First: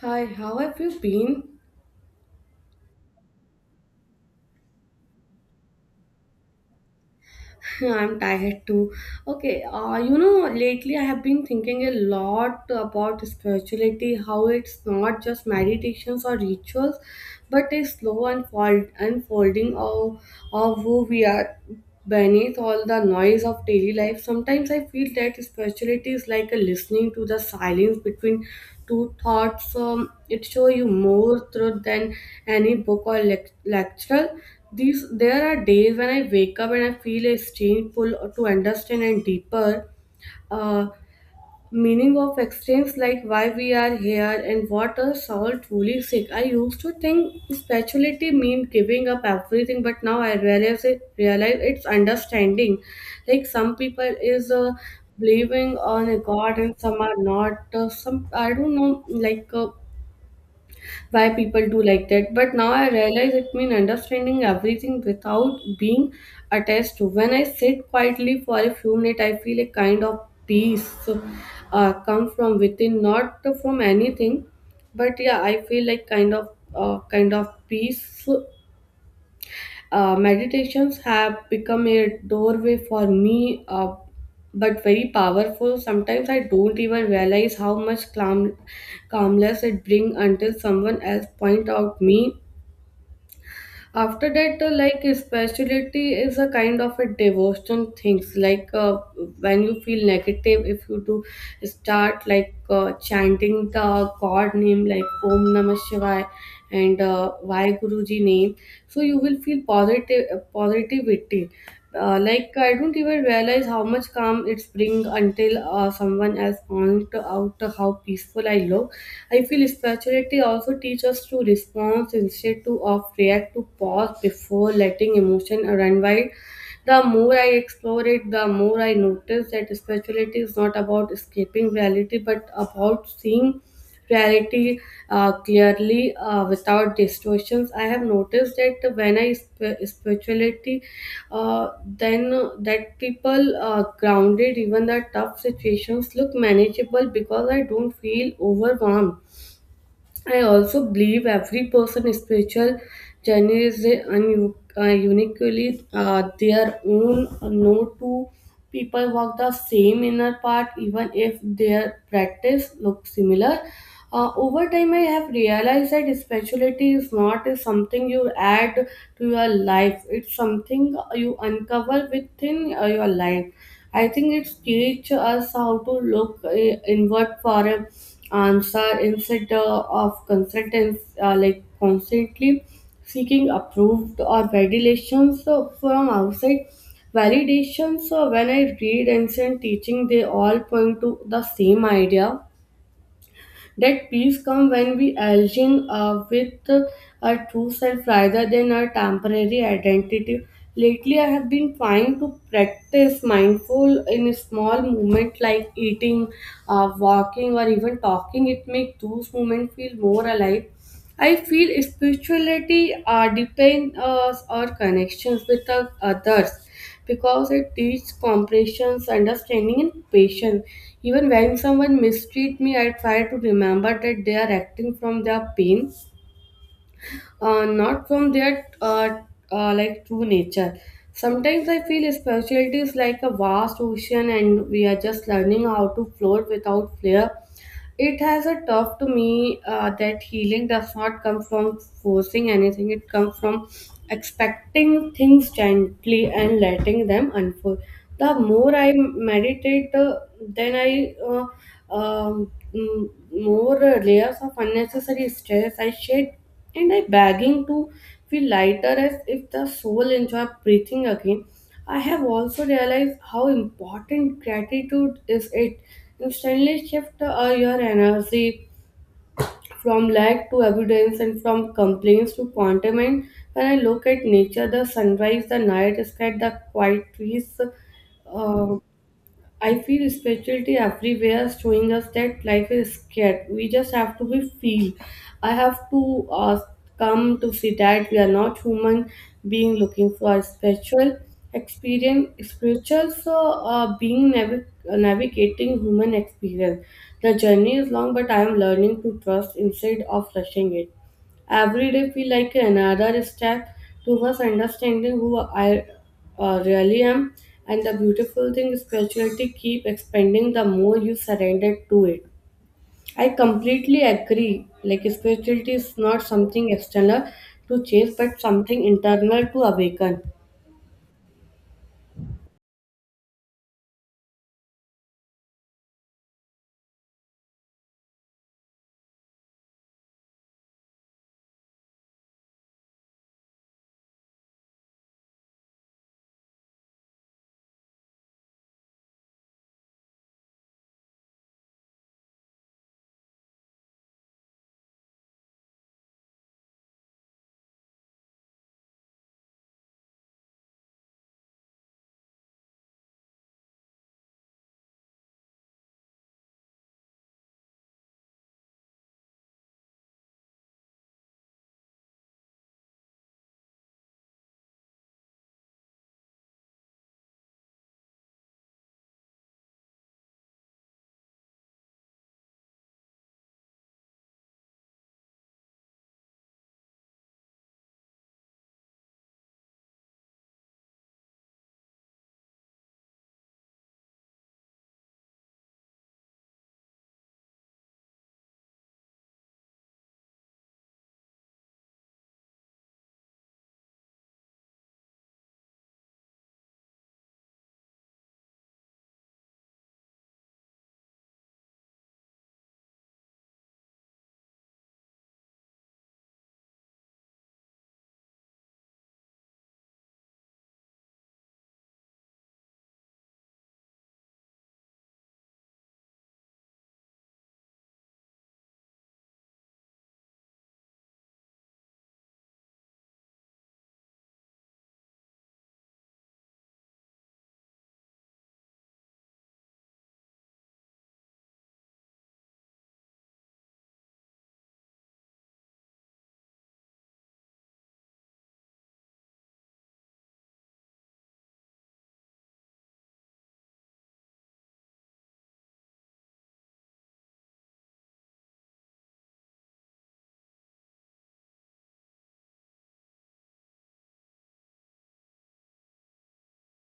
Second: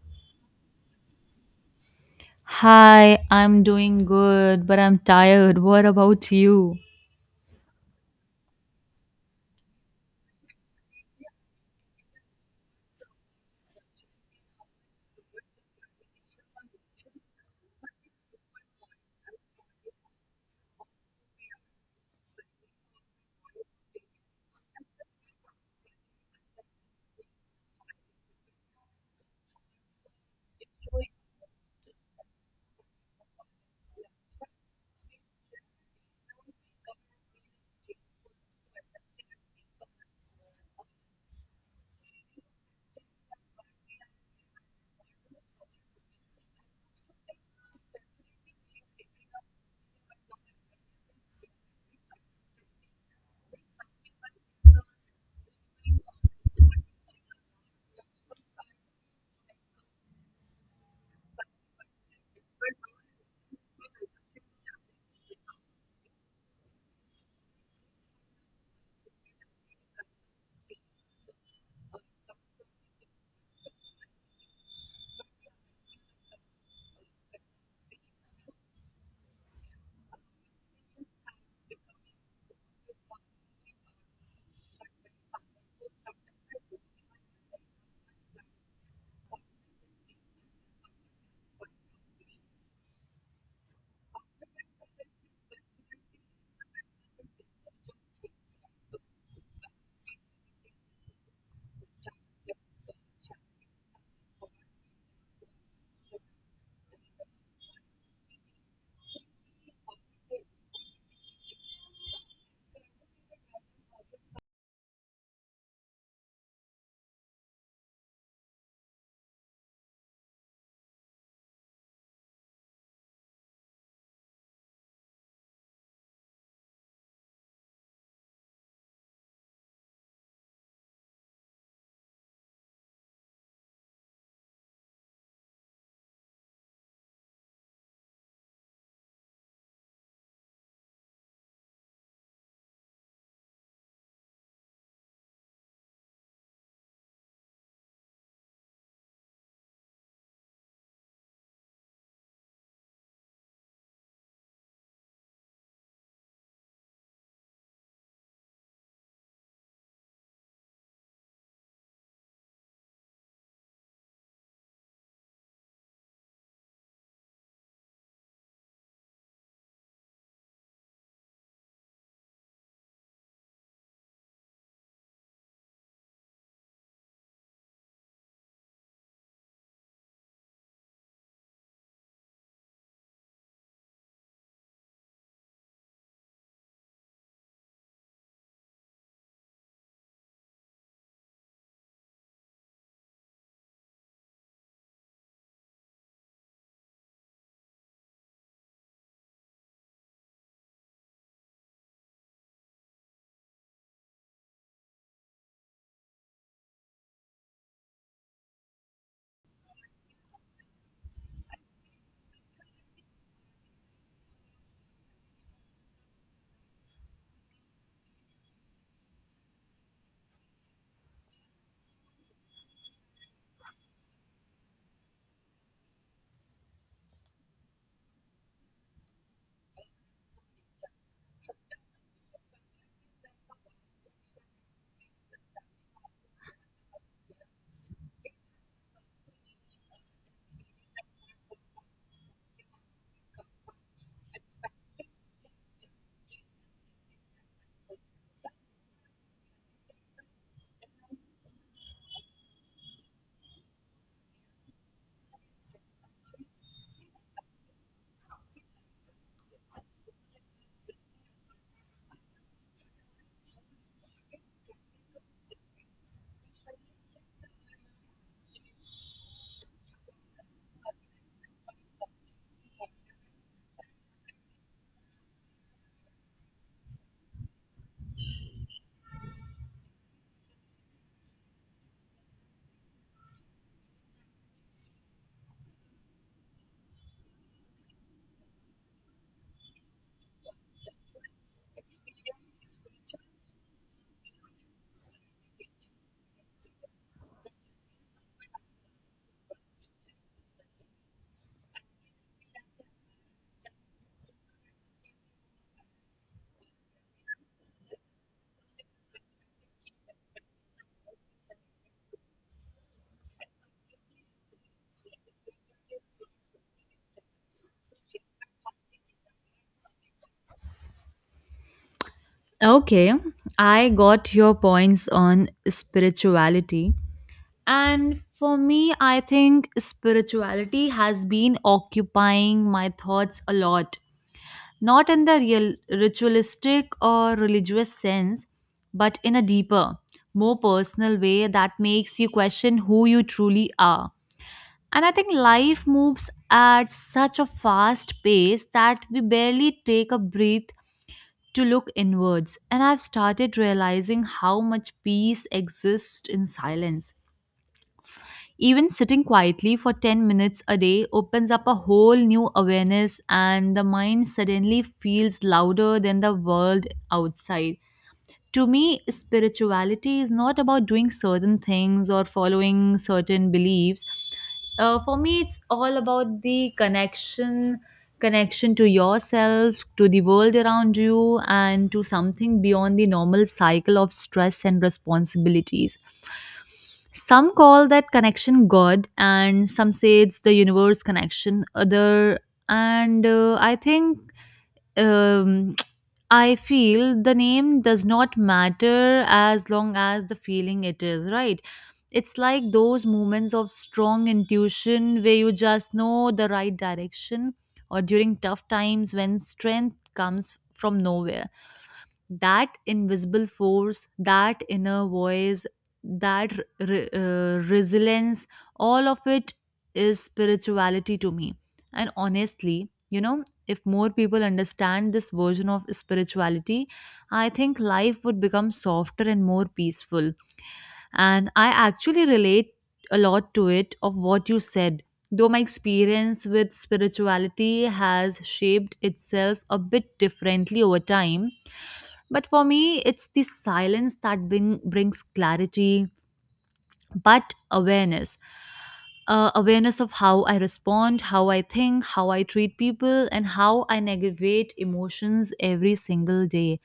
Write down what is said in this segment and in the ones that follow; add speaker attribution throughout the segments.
Speaker 1: Hi, how have you been?
Speaker 2: Hi, I'm doing good, but I'm tired. What about you?
Speaker 1: I'm tired too. Okay, lately I have been thinking a lot about spirituality, how it's not just meditations or rituals, but a slow unfolding of who we are beneath all the noise of daily life. Sometimes I feel that spirituality is like a listening to the silence between two thoughts. It shows you more truth than any book or lecture. These there are days when I wake up and I feel a strange pull to understand and deeper uh, meaning of existence, like why we are here and what our soul truly seek. I used to think spirituality means giving up everything, but now I realize it's understanding. Like some people is believing on a god and some are not. Some I don't know like. Why people do like that. But now I realize it means understanding everything without being attached to. When I sit quietly for a few minutes, I feel a kind of peace come from within, not from anything. But yeah, I feel like kind of peace. Meditations have become a doorway for me, but very powerful. Sometimes I don't even realize how much calmness it brings until someone else point out me after that like spirituality is a kind of a devotion things like when you feel negative if you do start like chanting the god name like om namah shivaya and Vai guruji name so you will feel positive positivity. Like I don't even realize how much calm it's bring until someone has point out how peaceful I look. I feel spirituality also teaches us to respond instead to of react to pause before letting emotion run wild. The more I explore it, the more I notice that spirituality is not about escaping reality but about seeing reality clearly without distortions. I have noticed that when I spirituality, then that people grounded even the tough situations look manageable because I don't feel overwhelmed. I also believe every person's spiritual journey is uniquely their own. No two people walk the same inner path, even if their practice looks similar. Over time, I have realized that spirituality is not something you add to your life. It's something you uncover within your life. I think it teaches us how to look inward for an answer instead of consultants like constantly seeking approved or validations from outside. Validations, when I read ancient teaching, they all point to the same idea that peace comes when we align with our true self rather than our temporary identity. Lately, I have been trying to practice mindful in a small movement like eating, walking, or even talking. It makes those moments feel more alive. I feel spirituality deepens us our connections with the others because it teaches comprehension, understanding, and patience. Even when someone mistreats me, I try to remember that they are acting from their pain, not from their like true nature. Sometimes I feel spirituality is like a vast ocean, and we are just learning how to float without flair. It has a tough to me that healing does not come from forcing anything. It comes from expecting things gently and letting them unfold. The more I meditate, more layers of unnecessary stress I shed and I begging to feel lighter as if the soul enjoy breathing again. I have also realized how important gratitude is. It instantly shift your energy from lack to abundance and from complaints to contentment. When I look at nature, the sunrise, the night sky, the quiet trees, uh, I feel spirituality everywhere is showing us that life is scared. We just have to be feel. I have to come to see that we are not human being looking for a spiritual experience. Spiritual so being navigating human experience. The journey is long, but I am learning to trust instead of rushing it. Every day feel like another step towards understanding who I really am. And the beautiful thing is spirituality keep expanding the more you surrender to it. I completely agree. Like spirituality is not something external to chase, but something internal to awaken.
Speaker 2: Okay, I got your points on spirituality. And for me, I think spirituality has been occupying my thoughts a lot. Not in the real ritualistic or religious sense, but in a deeper, more personal way that makes you question who you truly are. And I think life moves at such a fast pace that we barely take a breath to look inwards. And I've started realizing how much peace exists in silence. Even sitting quietly for 10 minutes a day opens up a whole new awareness, and the mind suddenly feels louder than the world outside. To me, spirituality is not about doing certain things or following certain beliefs. For me, it's all about the connection to yourself, to the world around you, and to something beyond the normal cycle of stress and responsibilities. Some call that connection God, and some say it's the universe connection. Other, and I think, um, I feel the name does not matter as long as the feeling it is, right? It's like those moments of strong intuition where you just know the right direction, or during tough times when strength comes from nowhere, that invisible force, that inner voice, that resilience, all of it is spirituality to me. And honestly, you know, if more people understand this version of spirituality, I think life would become softer and more peaceful. And I actually relate a lot to it of what you said. Though my experience with spirituality has shaped itself a bit differently over time, but for me, it's the silence that brings clarity but awareness of how I respond, how I think, how I treat people, and how I navigate emotions every single day.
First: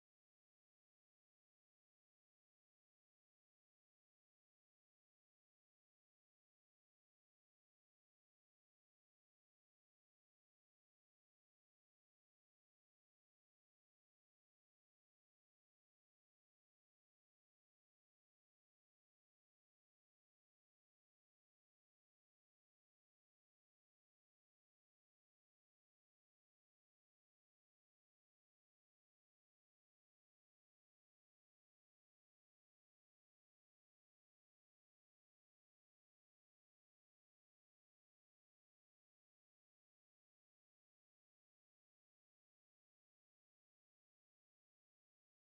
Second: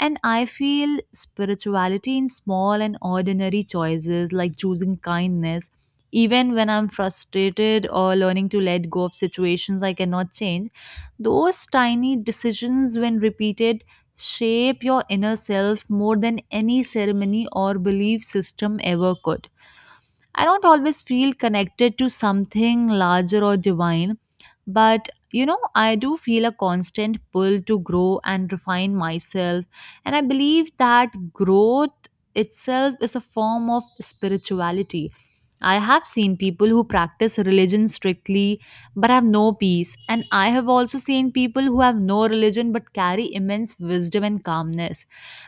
Speaker 2: And I feel spirituality in small and ordinary choices like choosing kindness, even when I'm frustrated or learning to let go of situations I cannot change. Those tiny decisions, when repeated, shape your inner self more than any ceremony or belief system ever could. I don't always feel connected to something larger or divine, but you know, I do feel a constant pull to grow and refine myself. And I believe that growth itself is a form of spirituality. I have seen people who practice religion strictly but have no peace, and I have also seen people who have no religion but carry immense wisdom and calmness.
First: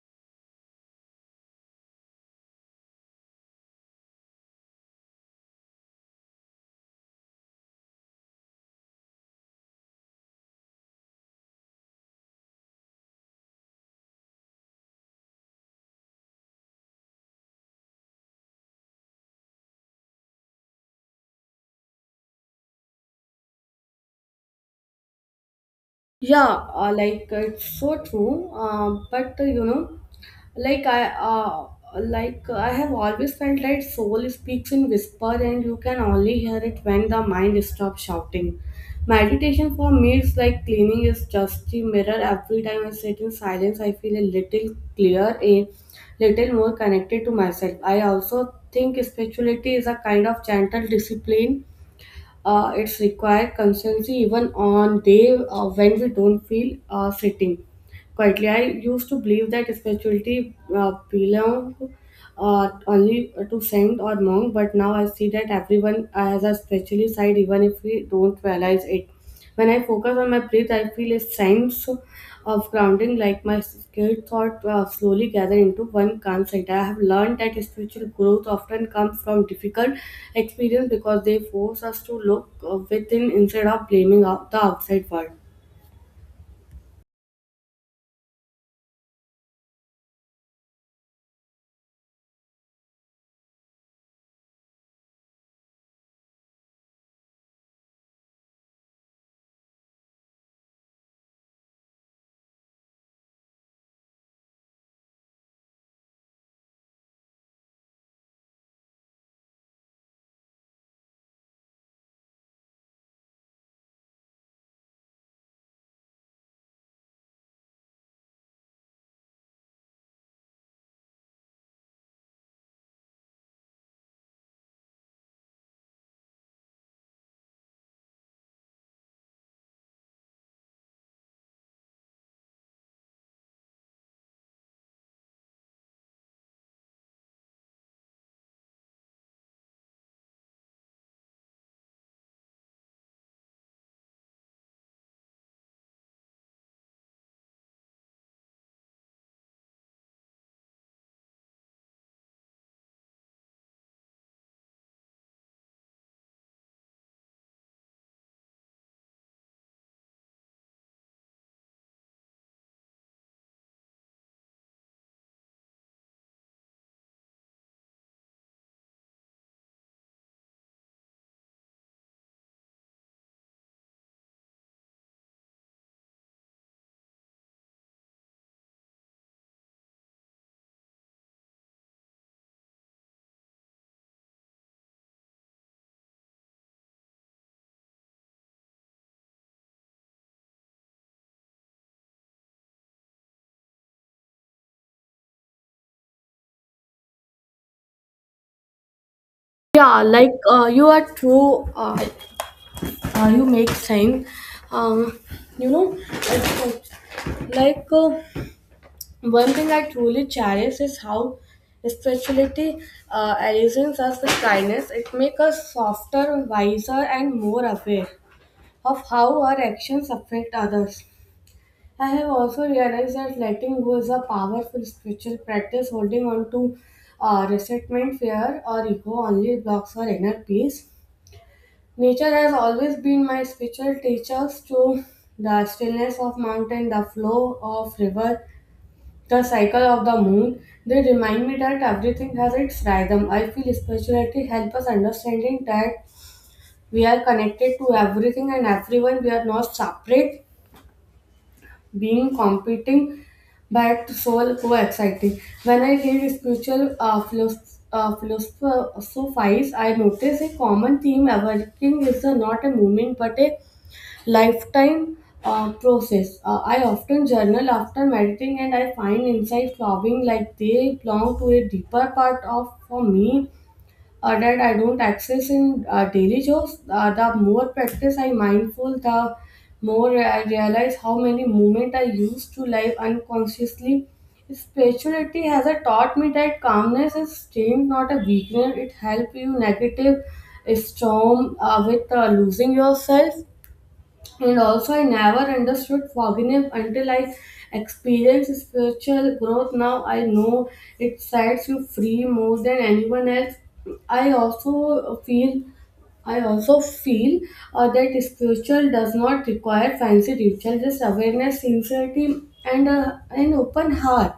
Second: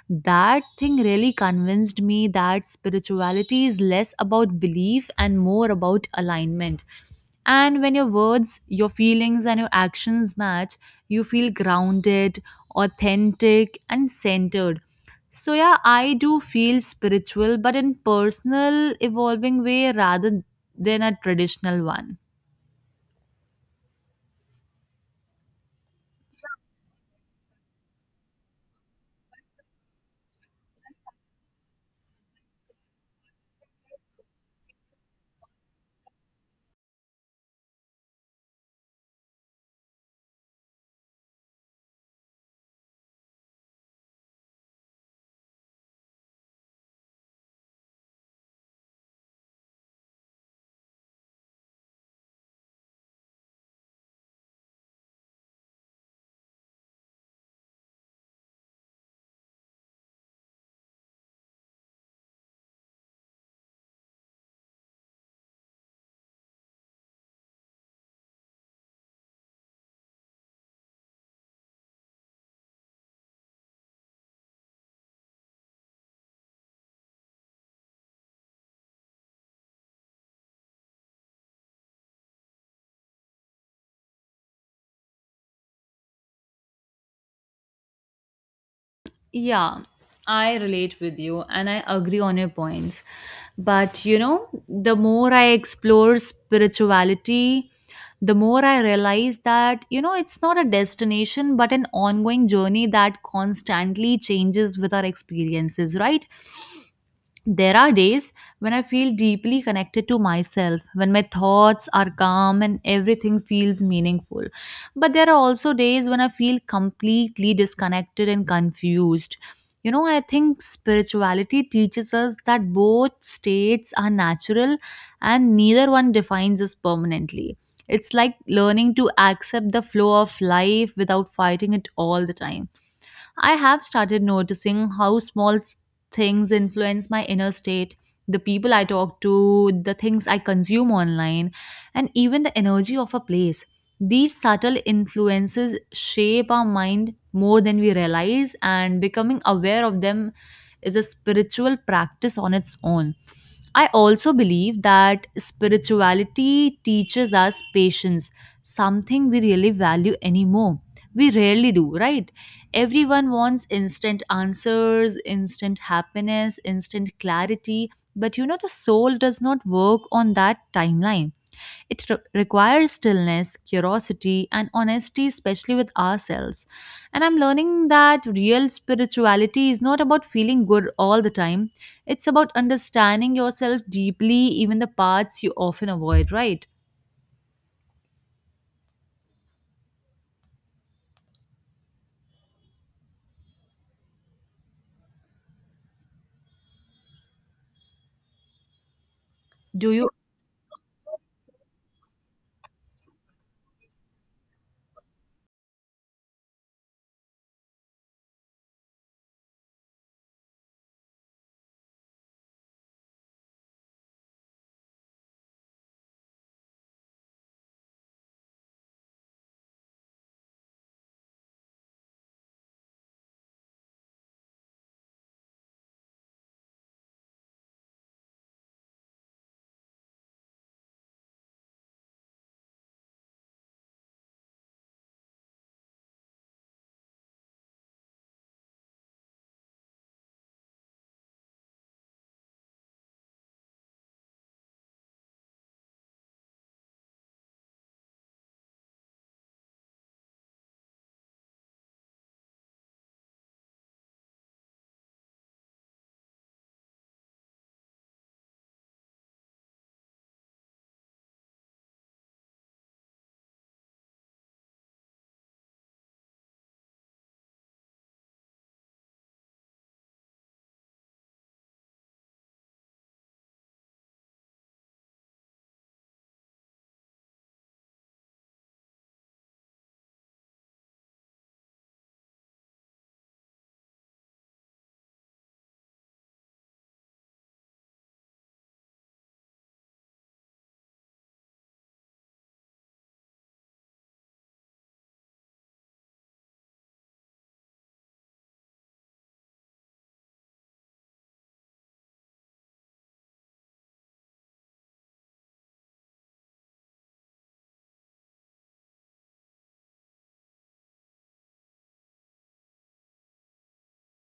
Speaker 2: That thing really convinced me that spirituality is less about belief and more about alignment. And when your words, your feelings, and your actions match, you feel grounded, authentic, and centered. So, yeah, I do feel spiritual, but in personal, evolving way rather than a traditional one.
Speaker 1: Yeah, it's so true. But you know, like I uh, like I have always felt that soul speaks in whisper, and you can only hear it when the mind stops shouting. Meditation for me is like cleaning is just the mirror. Every time I sit in silence, I feel a little clearer, a little more connected to myself. I also think spirituality is a kind of gentle discipline. It's required consistency even on day when we don't feel sitting quietly. I used to believe that spirituality belonged only to saint or monk, but now I see that everyone has a spiritual side, even if we don't realize it. When I focus on my breath, I feel a sense of grounding, like my skilled thought slowly gather into one calm side. I have learned that spiritual growth often comes from difficult experience because they force us to look within instead of blaming out the outside world.
Speaker 2: Yeah, I relate with you and I agree on your points. But you know, the more I explore spirituality, the more I realize that, you know, it's not a destination but an ongoing journey that constantly changes with our experiences, right? There are days when I feel deeply connected to myself, when my thoughts are calm and everything feels meaningful. But there are also days when I feel completely disconnected and confused. You know, I think spirituality teaches us that both states are natural and neither one defines us permanently. It's like learning to accept the flow of life without fighting it all the time. I have started noticing how things influence my inner state, the people I talk to, the things I consume online, and even the energy of a place. These subtle influences shape our mind more than we realize, and becoming aware of them is a spiritual practice on its own. I also believe that spirituality teaches us patience, something we really value anymore. We rarely do, right? Everyone wants instant answers, instant happiness, instant clarity, but you know, the soul does not work on that timeline. It requires stillness, curiosity, and honesty, especially with ourselves. And I'm learning that real spirituality is not about feeling good all the time, it's about understanding yourself deeply, even the parts you often avoid, right? Do
Speaker 1: Yeah,
Speaker 2: you,
Speaker 1: like uh, you are true. You make thing um, it's like uh, one thing I truly cherish is how spirituality allows us with kindness. It makes us softer, wiser and more aware of how our actions affect others. I have also realized that letting go is a powerful spiritual practice holding on to resentment, fear or ego only blocks our inner peace. Nature has always been my spiritual teachers to the stillness of mountain, the flow of river, the cycle of the moon. They remind me that everything has its rhythm. I feel spirituality helps us understanding that we are connected to everything and everyone. We are not separate, being competing, but soul co-exciting. When I read spiritual philosophies, I notice a common theme emerging is the not a movement but a lifetime process. I often journal after meditating and I find inside flowing like they belong to a deeper part of for me that I don't access in daily chores. The more practice I mindful, the more I realize how many moments I used to live unconsciously. Spirituality has taught me that calmness is strength, not a weakness. It helps you negative storm with losing yourself. And also, I never understood forgiveness until I experienced spiritual growth. Now I know it sets you free more than anyone else. I also feel I also feel that spiritual does not require fancy ritual, just awareness, sincerity, and an open heart,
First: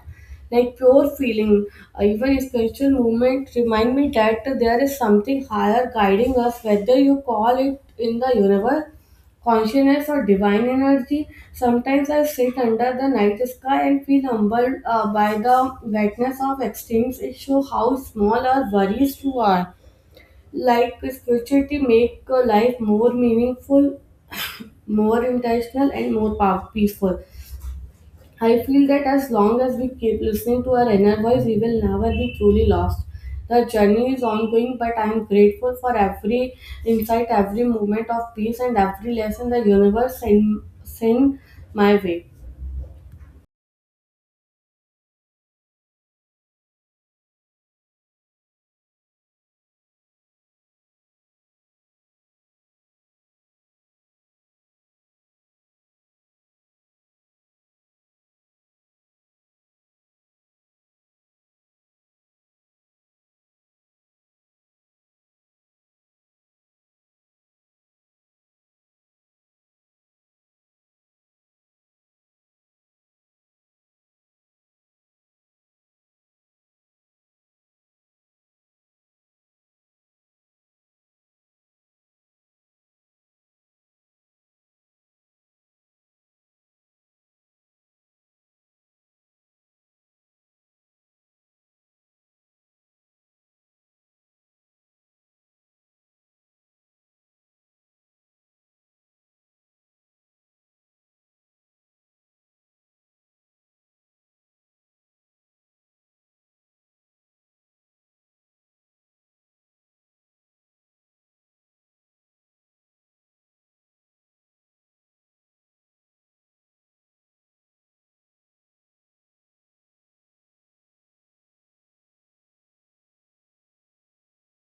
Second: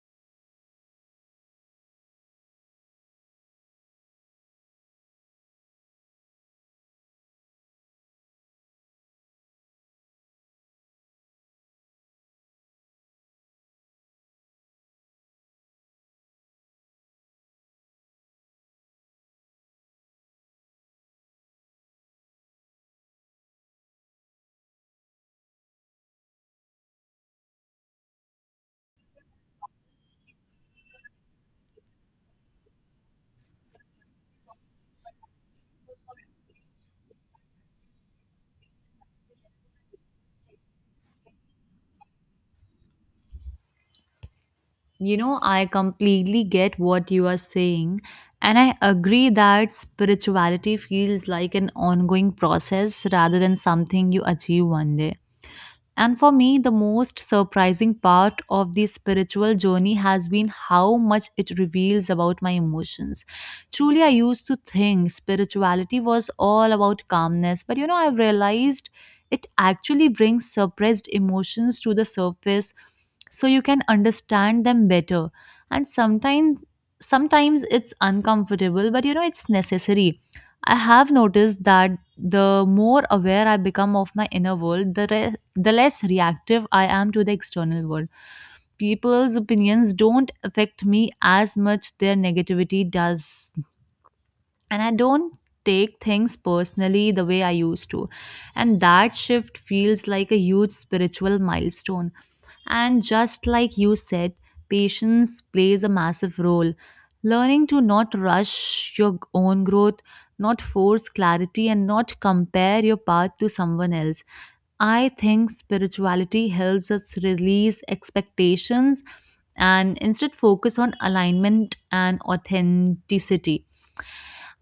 Speaker 1: like pure feeling. Even spiritual movement remind me that there is something higher guiding us, whether you call it in the universe, consciousness, or divine energy. Sometimes I sit under the night sky and feel humbled by the brightness of extremes. It shows how small our worries too are. Like spirituality make a life more meaningful, more intentional, and more peaceful. I feel that as long as we keep listening to our inner voice, we will never be truly lost. The journey is ongoing, but I am grateful for every insight, every moment of peace, and every lesson the universe send my way.
Speaker 2: you know, I completely get what you are saying. And I agree that spirituality feels like an ongoing process rather than something you achieve one day. And for me, the most surprising part of the spiritual journey has been how much it reveals about my emotions. Truly, I used to think spirituality was all about calmness, but you know, I've realized it actually brings suppressed emotions to the surface so you can understand them better. And sometimes it's uncomfortable, but you know, it's necessary. I have noticed that the more aware I become of my inner world, the less reactive I am to the external world. People's opinions don't affect me as much their negativity does. And I don't take things personally the way I used to. And that shift feels like a huge spiritual milestone. And just like you said, patience plays a massive role. Learning to not rush your own growth, not force clarity, and not compare your path to someone else. I think spirituality helps us release expectations and instead focus on alignment and authenticity.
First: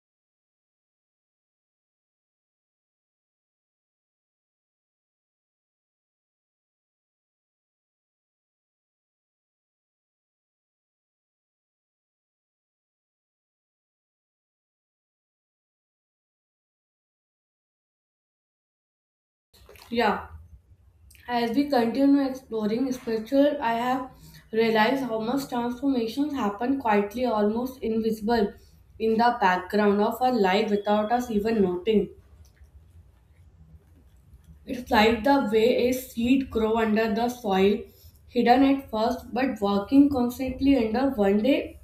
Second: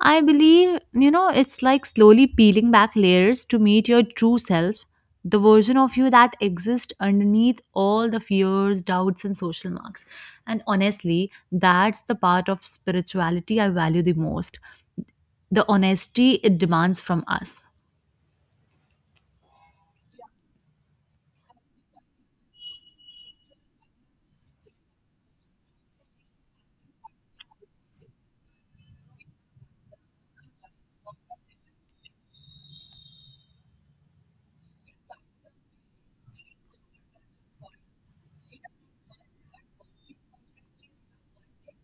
Speaker 2: I believe, you know, it's like slowly peeling back layers to meet your true self, the version of you that exists underneath all the fears, doubts, and social marks. And honestly, that's the part of spirituality I value the most, the honesty it demands from us.
Speaker 1: Yeah. As we continue exploring spiritual, I have realized how much transformations happen quietly, almost invisible, in the background of our life without us even noting. It's like the way a seed grow under the soil, hidden at first but working constantly under one day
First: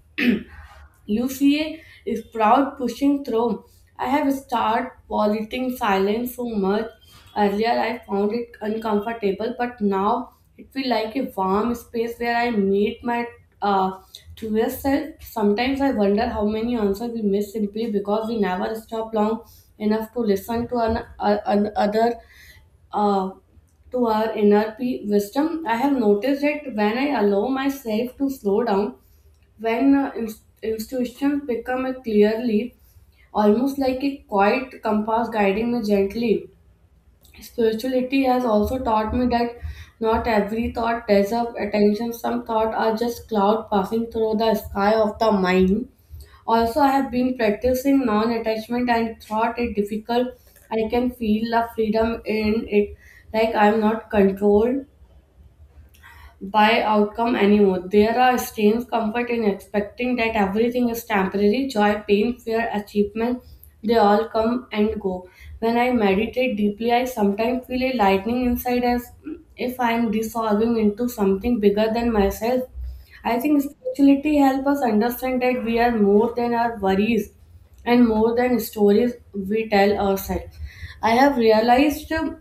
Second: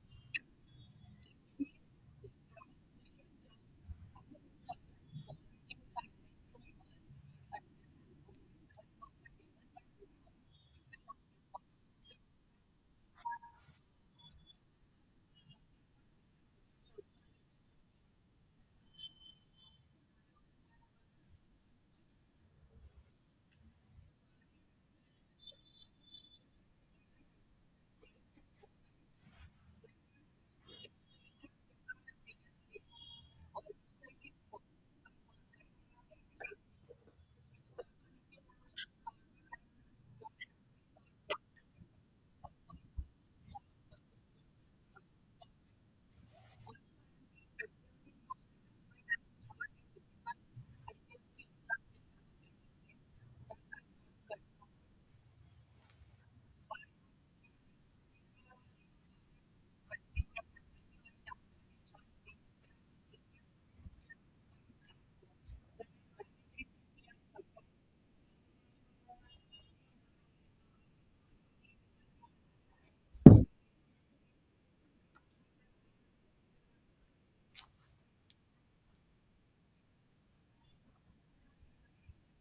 Speaker 1: Lucia is proud pushing through. I have started politing silence so much. Earlier I found it uncomfortable, but now it feels like a warm space where I meet my uh, truest self. Sometimes I wonder how many answers we miss simply because we never stop long enough to listen to an other uh, to our inner wisdom. I have noticed that when I allow myself to slow down, when institutions become a clearly almost like a quiet compass guiding me gently. Spirituality has also taught me that not every thought deserves attention. Some thoughts are just cloud passing through the sky of the mind. Also, I have been practicing non-attachment and thought it difficult, I can feel the freedom in it, like I'm not controlled by outcome anymore. There are strange comfort in expecting that everything is temporary. Joy, pain, fear, achievement, they all come and go. When I meditate deeply, I sometimes feel a lightning inside as if I am dissolving into something bigger than myself. I think spirituality helps us understand that we are more than our worries and more than stories we tell ourselves. I have realized,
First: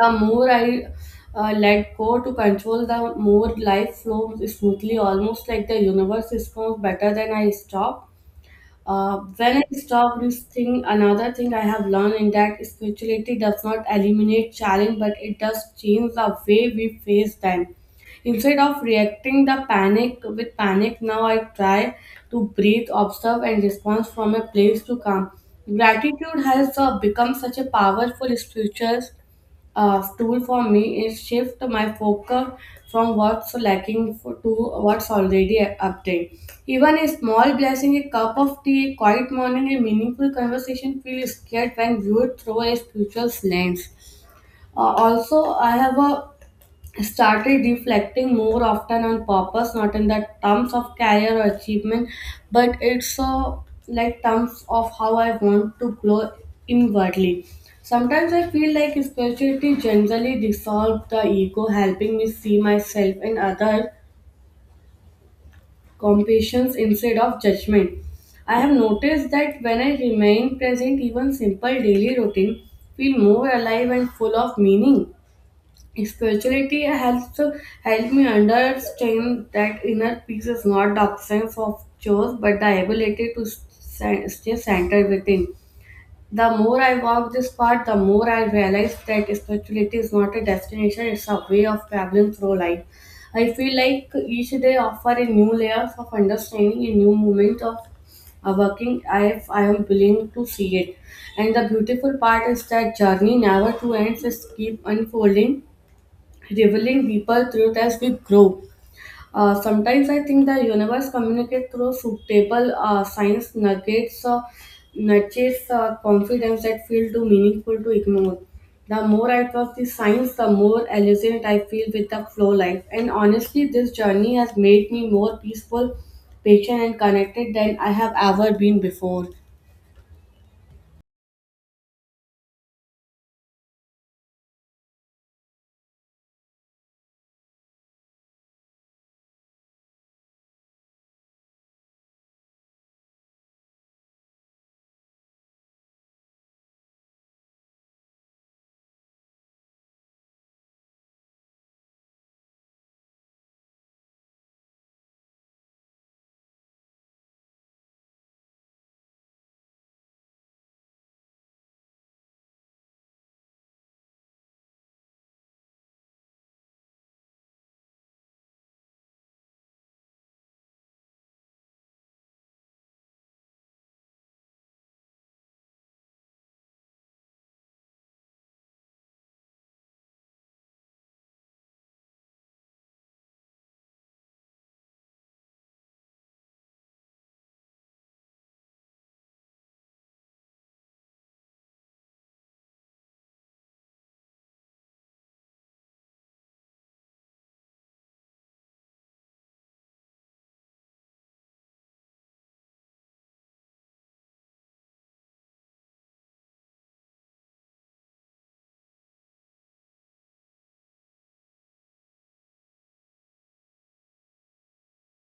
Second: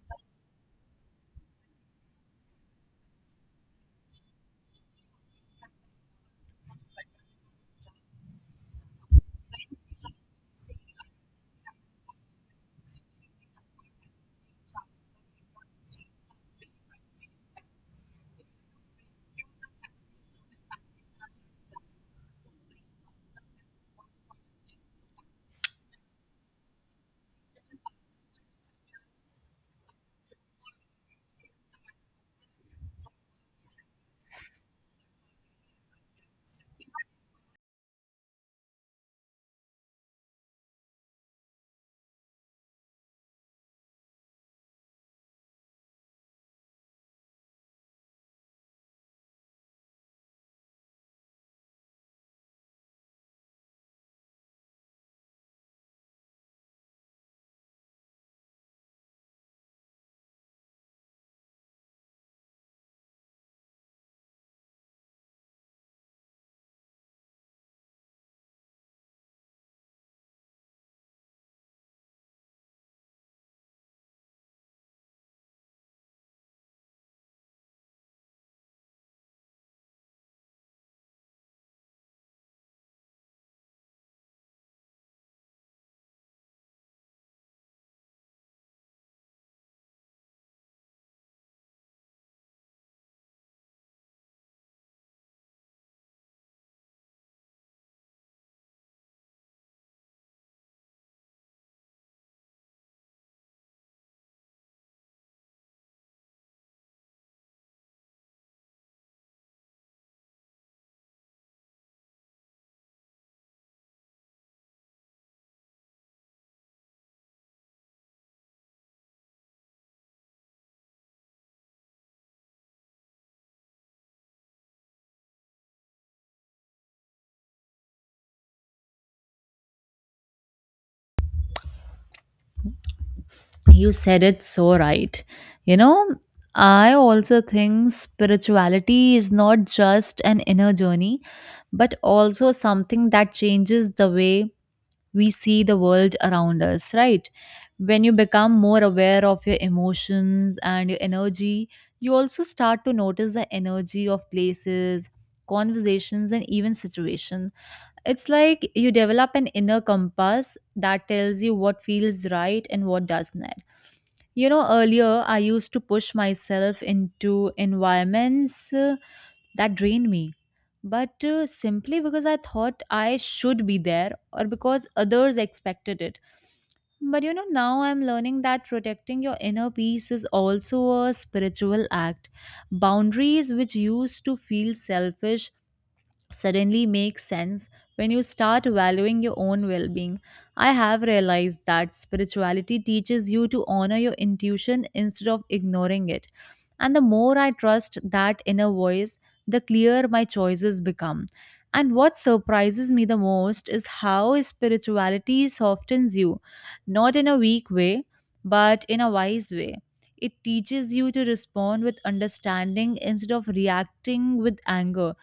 Speaker 1: the more I let go to control, the more life flows smoothly, almost like the universe responds better than I stop. When I stop this thing, another thing I have learned in that spirituality does not eliminate challenge, but it does change the way we face them. Instead of reacting the panic with panic, now I try to breathe, observe, and respond from a place to calm. Gratitude has become such a powerful spiritual tool for me is shift my focus from what's lacking for, to what's already obtained. Even a small blessing, a cup of tea, a quiet morning, a meaningful conversation feel scared when viewed through a spiritual lens. Also, I have a started reflecting more often on purpose, not in the terms of career or achievement, but it's like terms of how I want to grow inwardly. Sometimes I feel like spirituality generally dissolves the ego, helping me see myself and other compassions instead of judgment. I have noticed that when I remain present, even simple daily routine feel more alive and full of meaning. Spirituality helps Help me understand that inner peace is not the absence of chores but the ability to stay centered within. The more I walk this path, the more I realize that spirituality is not a destination, it's a way of traveling through life. I feel like each day offers a new layer of understanding, a new moment of working if I am willing to see it. And the beautiful part is that journey never to ends, it keep unfolding revealing deeper truth as we grow. Sometimes I think the universe communicates through suitable science nuggets, nudges, confidence that feel too meaningful to ignore. The more I trust the science, the more allegiant I feel with the flow life. And honestly, this journey has made me more peaceful, patient, and connected than I have ever been before.
Speaker 2: You said it so right. You know, I also think spirituality is not just an inner journey, but also something that changes the way we see the world around us, right? When you become more aware of your emotions and your energy, you also start to notice the energy of places, conversations, and even situations. It's like you develop an inner compass that tells you what feels right and what doesn't. You know, earlier I used to push myself into environments that drained me, but simply because I thought I should be there or because others expected it. But you know, now I'm learning that protecting your inner peace is also a spiritual act. Boundaries, which used to feel selfish, suddenly makes sense when you start valuing your own well being. I have realized that spirituality teaches you to honor your intuition instead of ignoring it. And the more I trust that inner voice, the clearer my choices become. And what surprises me the most is how spirituality softens you, not in a weak way, but in a wise way. It teaches you to respond with understanding instead of reacting with anger,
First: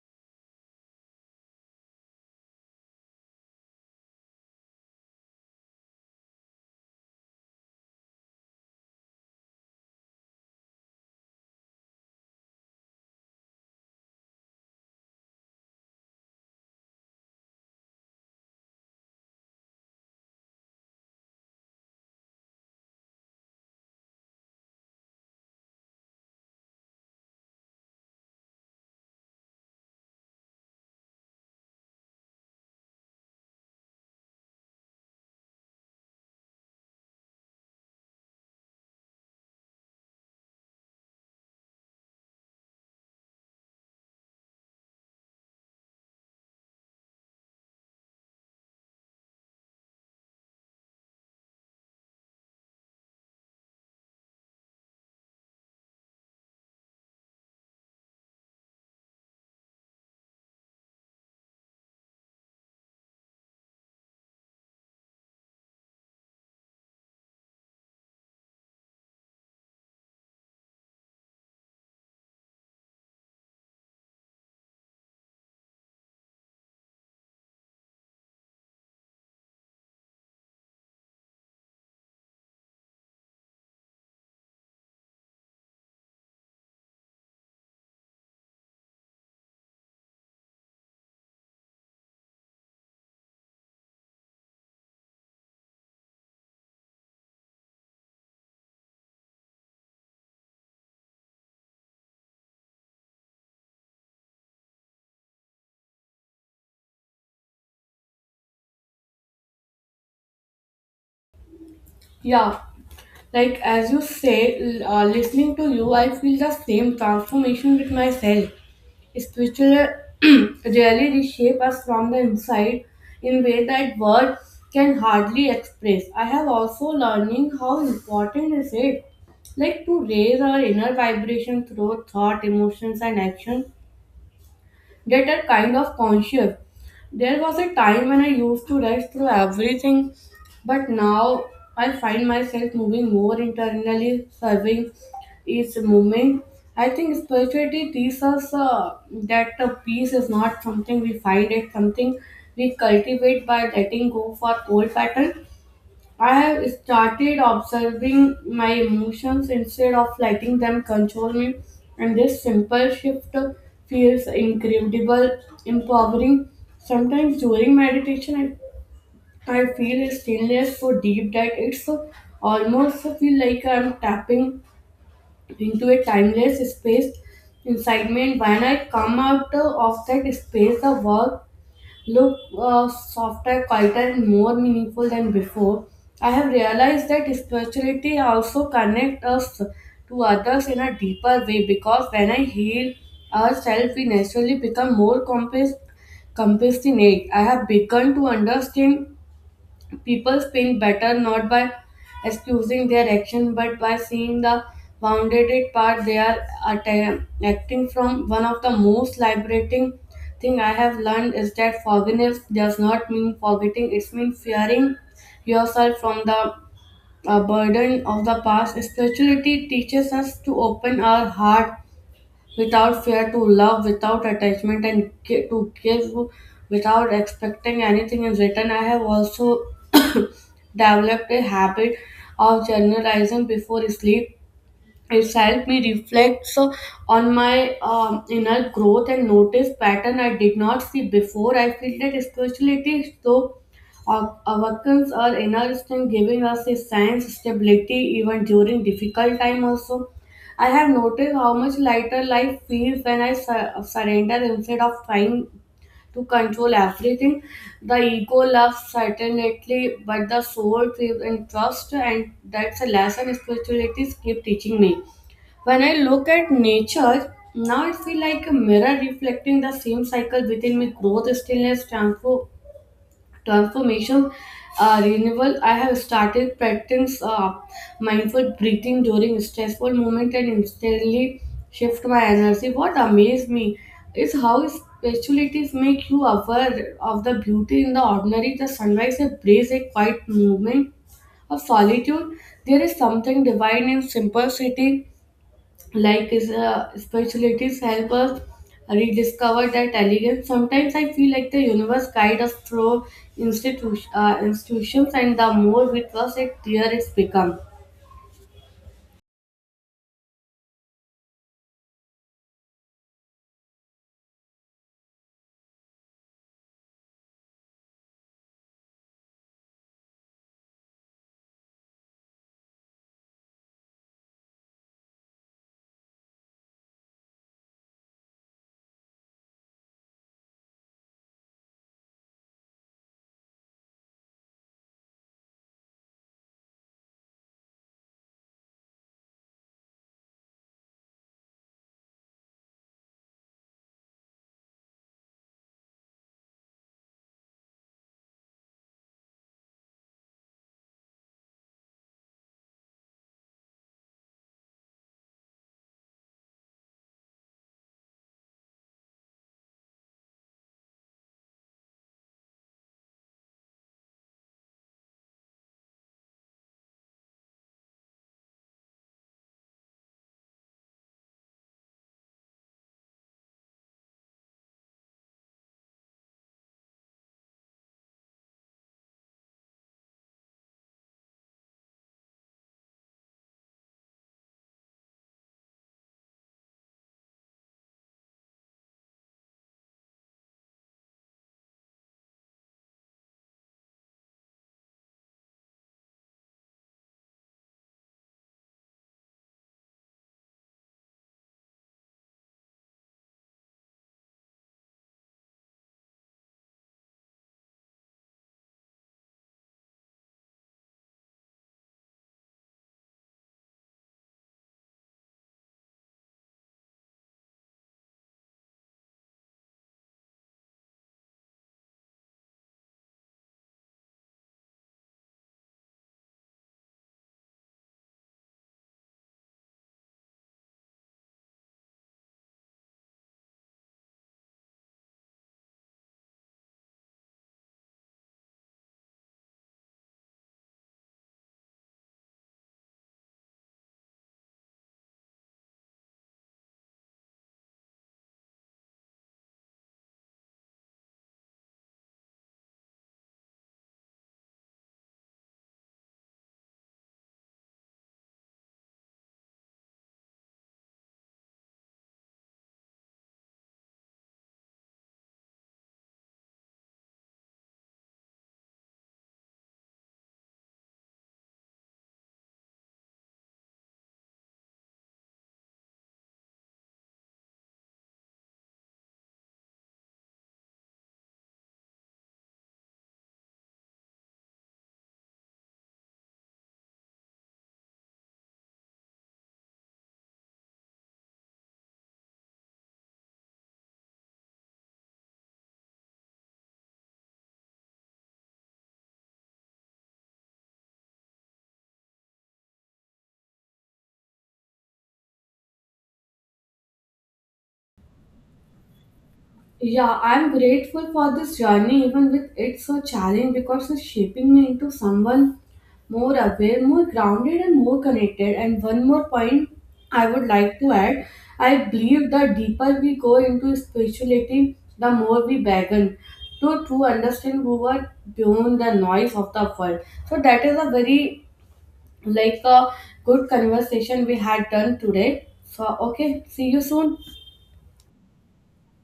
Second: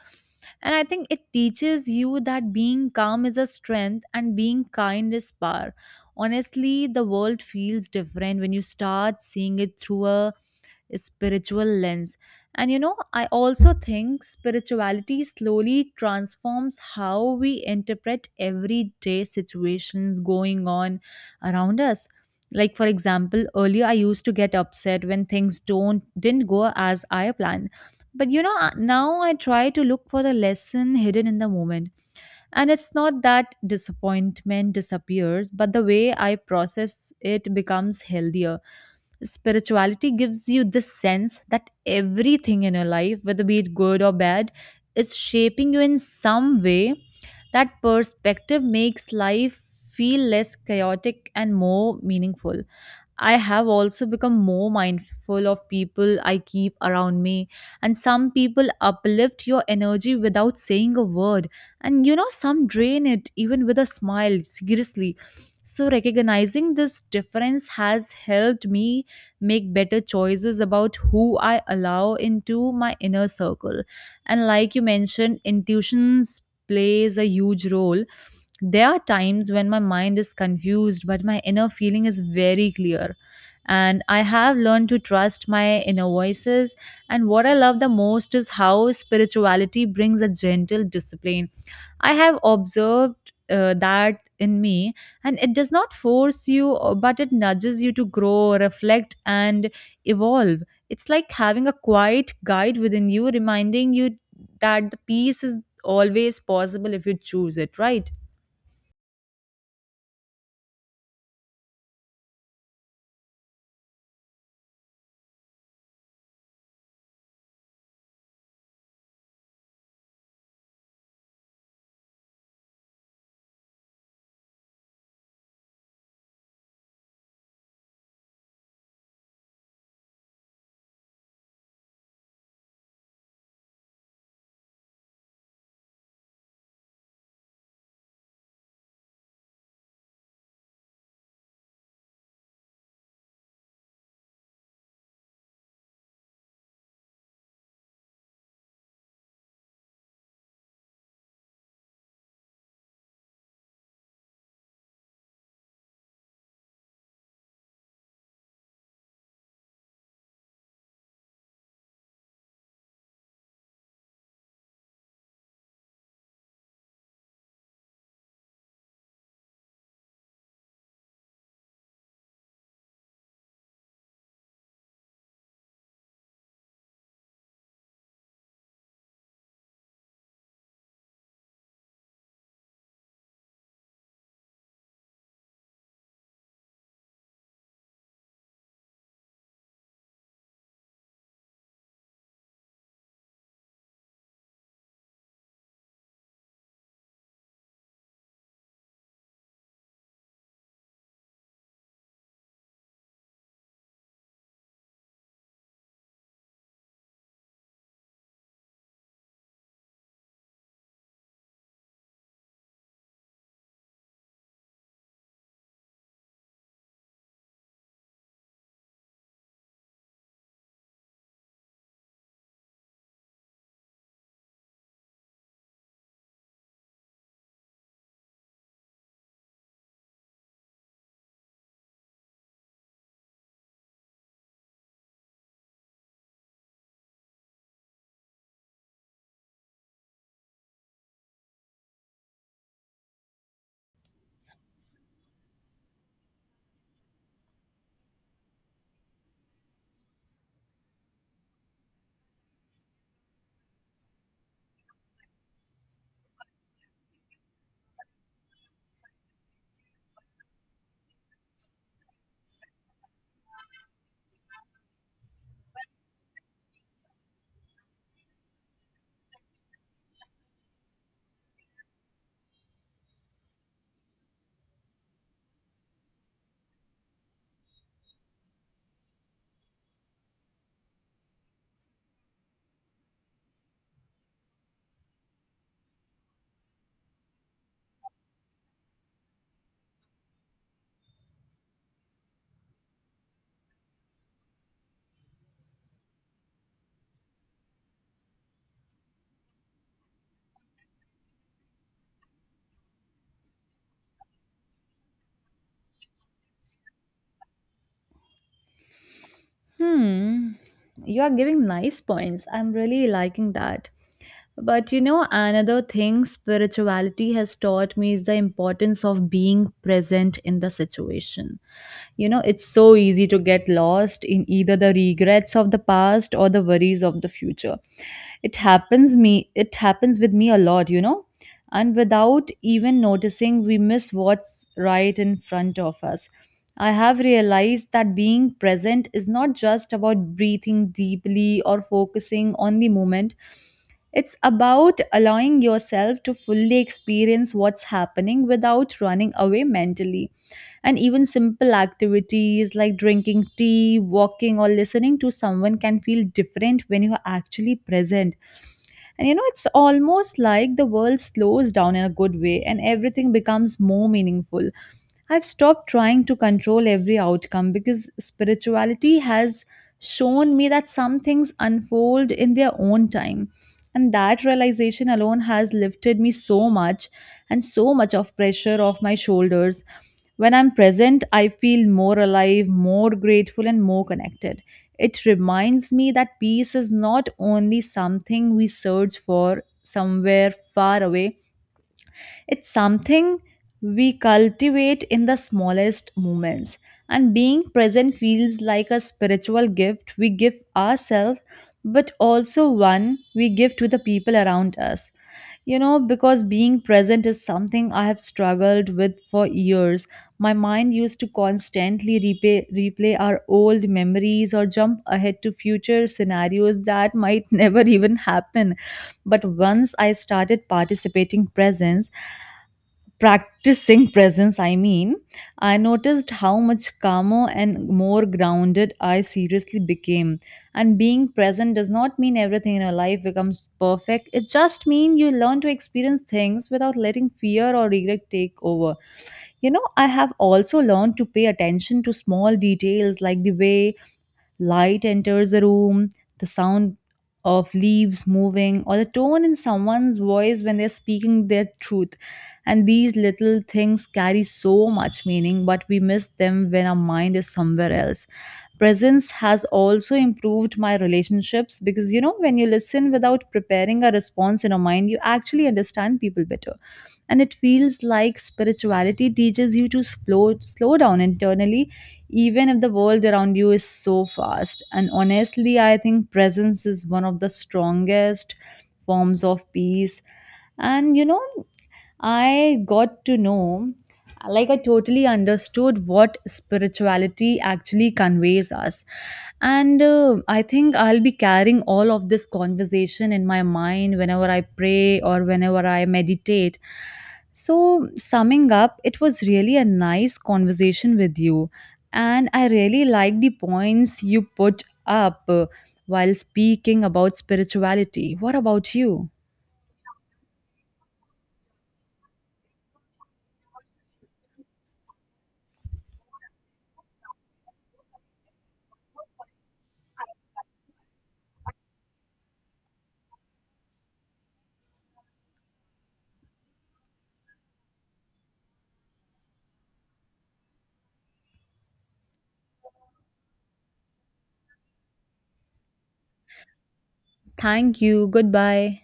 Speaker 2: and I think it teaches you that being calm is a strength and being kind is power. Honestly, the world feels different when you start seeing it through a spiritual lens. And you know, I also think spirituality slowly transforms how we interpret everyday situations going on around us. Like for example, earlier I used to get upset when things don't didn't go as I planned. But you know, now I try to look for the lesson hidden in the moment. And it's not that disappointment disappears, but the way I process it becomes healthier. Spirituality gives you this sense that everything in your life, whether be it good or bad, is shaping you in some way. That perspective makes life feel less chaotic and more meaningful. I have also become more mindful of people I keep around me. And some people uplift your energy without saying a word. And you know, some drain it even with a smile, seriously. So, recognizing this difference has helped me make better choices about who I allow into my inner circle. And, like you mentioned, intuitions plays a huge role. There are times when my mind is confused, but my inner feeling is very clear. And I have learned to trust my inner voices. And what I love the most is how spirituality brings a gentle discipline. I have observed that in me, and it does not force you, but it nudges you to grow, reflect, and evolve. It's like having a quiet guide within you, reminding you that the peace is always possible if you choose it, right?
Speaker 1: Yeah, like as you say, listening to you, I feel the same transformation with myself. Spiritual really reshape us from the inside in way that words can hardly express. I have also learning how important is it like to raise our inner vibration through thought, emotions, and action that are kind of conscious. There was a time when I used to rush through everything, but now I find myself moving more internally, serving each moment. I think spirituality teaches us that peace is not something we find, it's something we cultivate by letting go for old patterns. I have started observing my emotions instead of letting them control me, and this simple shift feels incredible, empowering. Sometimes during meditation, I feel a stillness so deep that it's almost feel like I'm tapping into a timeless space inside me. And when I come out of that space, the world look softer, quieter, and more meaningful than before. I have realized that spirituality also connects us to others in a deeper way because when I heal ourselves, we naturally become more compassionate. I have begun to understand people feel better not by excusing their action but by seeing the bounded part they are acting from. One of the most liberating thing I have learned is that forgiveness does not mean forgetting, it means fearing yourself from the burden of the past. Spirituality teaches us to open our heart without fear, to love without attachment, and to give without expecting anything in return. I have also developed a habit of journalizing before sleep. It's helped me reflect so, on my inner growth and notice pattern I did not see before. I feel that spirituality is so awakens our inner strength, giving us a sense stability even during difficult time also. I have noticed how much lighter life feels when I surrender instead of trying to control everything. The ego loves certainty, but the soul thrives in trust, and that's a lesson spirituality keep teaching me. When I look at nature, now it feels like a mirror reflecting the same cycle within me growth, stillness, transformation, renewal. I have started practice mindful breathing during stressful moment and instantly shift my energy. What amazed me is how specialities make you aware of the beauty in the ordinary, the sunrise, a breeze, a quiet movement of solitude. There is something divine in simplicity, like is spiritualities help us rediscover that elegance. Sometimes I feel like the universe guides us through institutions, and the more we trust it dear it's become.
Speaker 2: Hmm, you are giving nice points. I'm really liking that. But you know, another thing spirituality has taught me is the importance of being present in the situation. You know, it's so easy to get lost in either the regrets of the past or the worries of the future. It happens with me a lot, you know, and without even noticing we miss what's right in front of us. I have realized that being present is not just about breathing deeply or focusing on the moment. It's about allowing yourself to fully experience what's happening without running away mentally. And even simple activities like drinking tea, walking, or listening to someone can feel different when you are actually present. And you know, it's almost like the world slows down in a good way and everything becomes more meaningful. I've stopped trying to control every outcome because spirituality has shown me that some things unfold in their own time. And that realization alone has lifted me so much and so much of pressure off my shoulders. When I'm present, I feel more alive, more grateful, and more connected. It reminds me that peace is not only something we search for somewhere far away, it's something we cultivate in the smallest moments, and being present feels like a spiritual gift we give ourselves, but also one we give to the people around us. You know, because being present is something I have struggled with for years. My mind used to constantly replay our old memories or jump ahead to future scenarios that might never even happen. But once I started practicing presence, I mean, I noticed how much calmer and more grounded I seriously became. And being present does not mean everything in your life becomes perfect. It just means you learn to experience things without letting fear or regret take over. You know, I have also learned to pay attention to small details like the way light enters the room, the sound of leaves moving, or the tone in someone's voice when they're speaking their truth. And these little things carry so much meaning, but we miss them when our mind is somewhere else. Presence has also improved my relationships because you know, when you listen without preparing a response in your mind, you actually understand people better. And it feels like spirituality teaches you to slow down internally even if the world around you is so fast. And honestly, I think presence is one of the strongest forms of peace. And you know, I got to know, like, I totally understood what spirituality actually conveys us. And I think I'll be carrying all of this conversation in my mind whenever I pray or whenever I meditate. So, summing up, it was really a nice conversation with you and I really like the points you put up while speaking about spirituality. What about you?
Speaker 1: Yeah, I'm grateful for this journey, even with it's a challenge because it's shaping me into someone more aware, more grounded, and more connected. And one more point I would like to add, I believe the deeper we go into spirituality, the more we begin to understand who are beyond the noise of the world. So that is a very like a good conversation we had done today. So, okay, see you soon.
Speaker 2: Thank you. Goodbye.